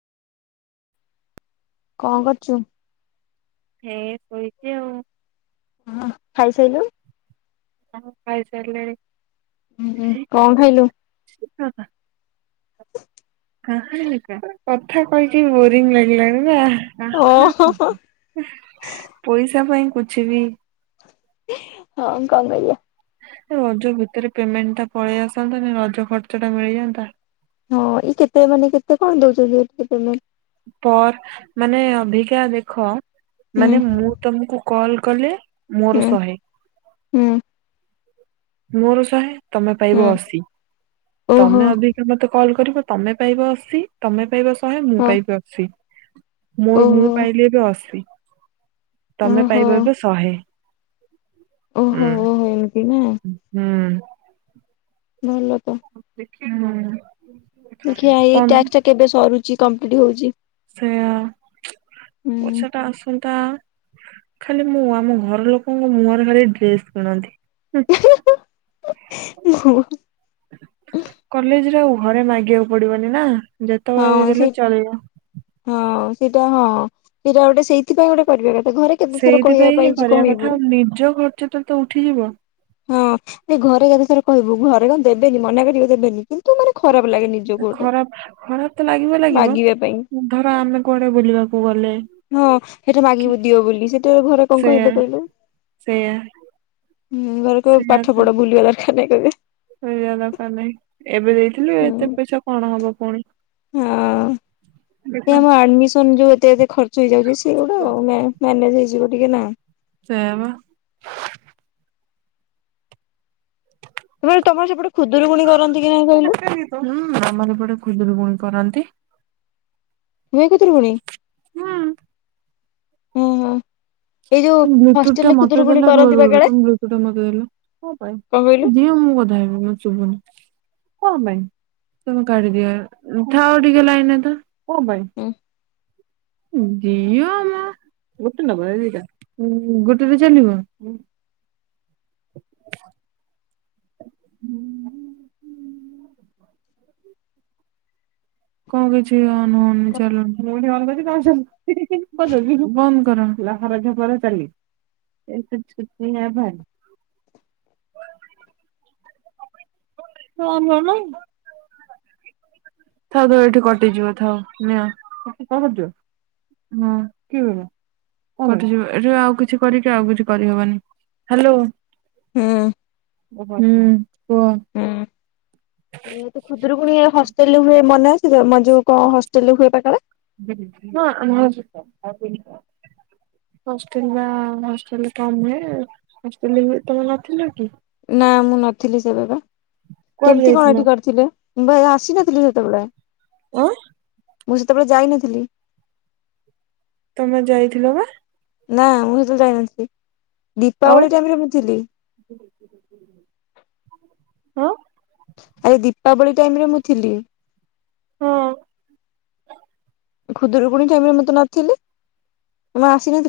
କଁ କରୁଚୁ। ଏ ଶୋଇଚି ଆଉ। ହଁ ଖାଇ ସାଇଲୁ। ହଁ ମୁଁ ଖାଇ ସାରିଲିଣି। ଉଁ ହୁଁ କଣ ଖାଇଲୁ? [unintelligible] [unintelligible] କଥା କହିକି ବୋରିଂ ଲାଗିଲାଣି ନା। ଓହୋ। [unintelligible] ପଇସା ପାଇଁ କୁଛ ବି। ହଁ କଁ କରିଆ। ରଜ ଭିତରେ ପେମେଣ୍ଟ ଟା ପଳେଇ ଆସନ୍ତାନି ରଜ ଖର୍ଚ୍ଚ ଟା ମିଳିଯାନ୍ତା। ହଁ ଏଇ କେତେ ମାନେ କେତେ କଣ ଦଉଛନ୍ତି ଏଇଥିରେ ପେମେଣ୍ଟ। ପର ମାନେ ଅବିକା ଦେଖ ହୁଁ ମାନେ ମୁଁ ତମକୁ କଲ କଲେ। ମୋର ହୁଁ ଶହେ। ହୁଁ। ମୋର ଶହେ ତମେ ପାଇବ ହୁଁ ଅଶୀ ଓହୋ ତମେ ଅବିକା ମତେ କଲ୍ କରିବ। ତମେ ପାଇବ ଅସି ତମେ ପାଇବ ଶହେ ମୁଁ ହଁ ପାଇବି ଅସି। ମୁଁ ମୁଁ ଓହୋ। ପାଇଲି ଏବେ ଅଶୀ ତମେ ଓହୋ ପାଇବ ଏବେ ଶହେ। ହୁଁ ଓହୋ ଓହୋ ଏମିତି ନା। ହୁଁ। ଭଲ ତ। [unintelligible] ହୁଁ। ଦେଖିଆ ଏଇ ଟାକ୍ସ ଟା କେବେ ସରୁଚି କମ୍ପ୍ଲିଟ ହଉଚି। ସେଇଆ ହୁଁ ପଇସାଟା ଆସନ୍ତା। ଖାଲି ମୁଁ ଆମ ଘର ଲୋକଙ୍କ ମୁହଁରେ ଖାଲି ଡ୍ରେସ୍ କିଣନ୍ତି। ହୁଁ [unintelligible] କଲେଜରେ ଆଉ ଘରେ ମାଗିବାକୁ ପଡିବନି ନା ଯେତେବେଳେ ବି ହଁ ସେ ଦେଲେ ଚଳିବ। ହଁ ସେଇଟା ହଁ ସେଇଟା ଗୋଟେ ସେଇଥିପାଇଁ ଗୋଟେ କରିବା କଥା ଘରେ କେତେ ଥର କହିବା ସେଇଥିପାଇଁ ହିଁ ପାଇଁ ଯେ କରିବା କଥା କହିବୁ ଆଉ ନିଜ ଖର୍ଚ୍ଚଟା ତ ଉଠିଯିବ। ହଁ ସେ ଘରେ କେତେଥର କହିବୁ ଘରେ କଣ ଦେବେକି ମନା କରିବେ ଦେବେନି କିନ୍ତୁ ମାନେ ଖରାପ ଲାଗେ ନି ଖରାପ ଖରାପ ତ ଲାଗିବ ଲାଗିବ ମାଗିବା ପାଇଁ ଧର ଆମେ କୁଆଡେ ବୁଲିବାକୁ ଗଲେ। ହଁ ସେଇଟା ମାଗିବୁ ଦିଅ ବୋଲି ସେତିକି ବେଳେ ଘରେ କଣ କହିବେ କହିଲୁ। ସେଇୟା। ହୁଁ ଘରେ କହିବେ ପାଠ ପଢ ବୁଲିବା ଦରକାର ନାଇଁ କହିବେ। [unintelligible] ଦରକାର ନାହିଁ ଏବେ ଦେଇଥିଲି ହୁଁ ଏତେ ପଇସା କଣ ହବ ପୁଣି। ହଁ। ଏଇ ଆମ ଆଡମିସନ ଯୋଉ ଏତେ ଏତେ ଖର୍ଚ୍ଚ ହେଇଯାଉଛି ସେଗୁଡା ମ୳୲ ମ୍ୟାନେଜ ହେଇଯିବ ଟିକେ ନା। ସେୟା ବା। [unintelligible] ତମର ସେପଟେ ଖୁଦୁରୁକୁୁଣି କରନ୍ତି କି ନାଇଁ କହିଲୁ। ହୁଁ ଆମର ଏପଟେ ଖୁଦୁର କୁଣି କରନ୍ତି। ହୁଏ ଖୁଦୁରୁକୁଣି ତମେ ଓ ହଁ। ଏଇ ଯୋଉ ତମ ବ୍ଲୁତୁ ଟା ହଷ୍ଟେଲରେ ମତେ ଖୁଦୁରୁକୁୁଣି ଦେଲ ରୁହ କରନ୍ତି ବା ରୁହ କାଳେ ତମ ବ୍ଲୁତୁଟା ମତେ ଦେଲ କଁ ପାଇଁ। କଣ କହିଲୁ ଦିଅ ମୁଁ କଥା ହେବି ମୁଁ ଚୁପୁକିନି। କଁ ପାଇଁ ତମେ କାଢିଦିଅ ଥାଅ ଟିକେ ଲାଇନ ତ କଁ ପାଇଁ। ଉଁ ଦିଅ ମ ଗୋଟେ ନବ ଦିଟା ଉଁ ଗୋଟେରେ ଚାଲିବ ହୁଁ। କଁ କିଛି ଅନ୍ ହଉନି ଚାଲୁନି। ଘରଛପର ଚାଲିଚି ଏ କୁଞ୍ଚୁ କୁଞ୍ଚିଆ ଭାରି। ହଁ ମୋର ନାହଁ। ଥାଉ ଥାଉ ଏଇଠି କଟିଯିବ ଥାଉ ନିଅି। ଉଠି ଯିବ ଏଠି ଆଉ କିଛି କରିକି ଆଉ କିଛି କରିହବନି। ହଁ। ହୁଁ କୁହ। ହୁଁ ଏବେ ତ ଖୁଦରୁକୁୁଣୀ ହଷ୍ଟେଲେ୍ ହୁଏ ମନେ ଅଛି ତ। ଯୋଉ କଣ ହଷ୍ଟେଲେ୍ ରେ ହୁଏ ପତାକାରେ? ହଁ। ହଷ୍ଟେଲେ୍ ବା ହଷ୍ଟେଲେ୍ କାମ ହୁଏ ହଷ୍ଟେଲେ୍ ତମେ ନଥିଲ କି? ନା ମୁଁ ନଥିଲି ସେବେ ବା। କୁଆଡେ କେମିତି କଣ ଯାଇଥିଲ ଏଠି କରିଥିଲେ ମୁଁ ପା ଆସିନଥିଲି ସେତେବେଳେ। ଆଁ ମୁଁ ସେତେବେଳେ ଯାଇନଥିଲି। ତମେ ଯାଇଥିଲ ବା? ନା ମୁଁ ସେତେବେଳେ ଯାଇନଥିଲି ଆଉ ଦୀପାବଳି ଟାଇମରେ ମୁଁ ଥିଲି। ହଁ। ଆରେ ଦୀପାବଳି ଟାଇମରେ ମୁଁ ଥିଲି। ହଁ। ଖୁଦୁରୁକୁୁଣୀ ଟାଇମ ରେ ମୁଁ ତ ନଥିଲି ମୁଁ ଆସିନଥିଲି।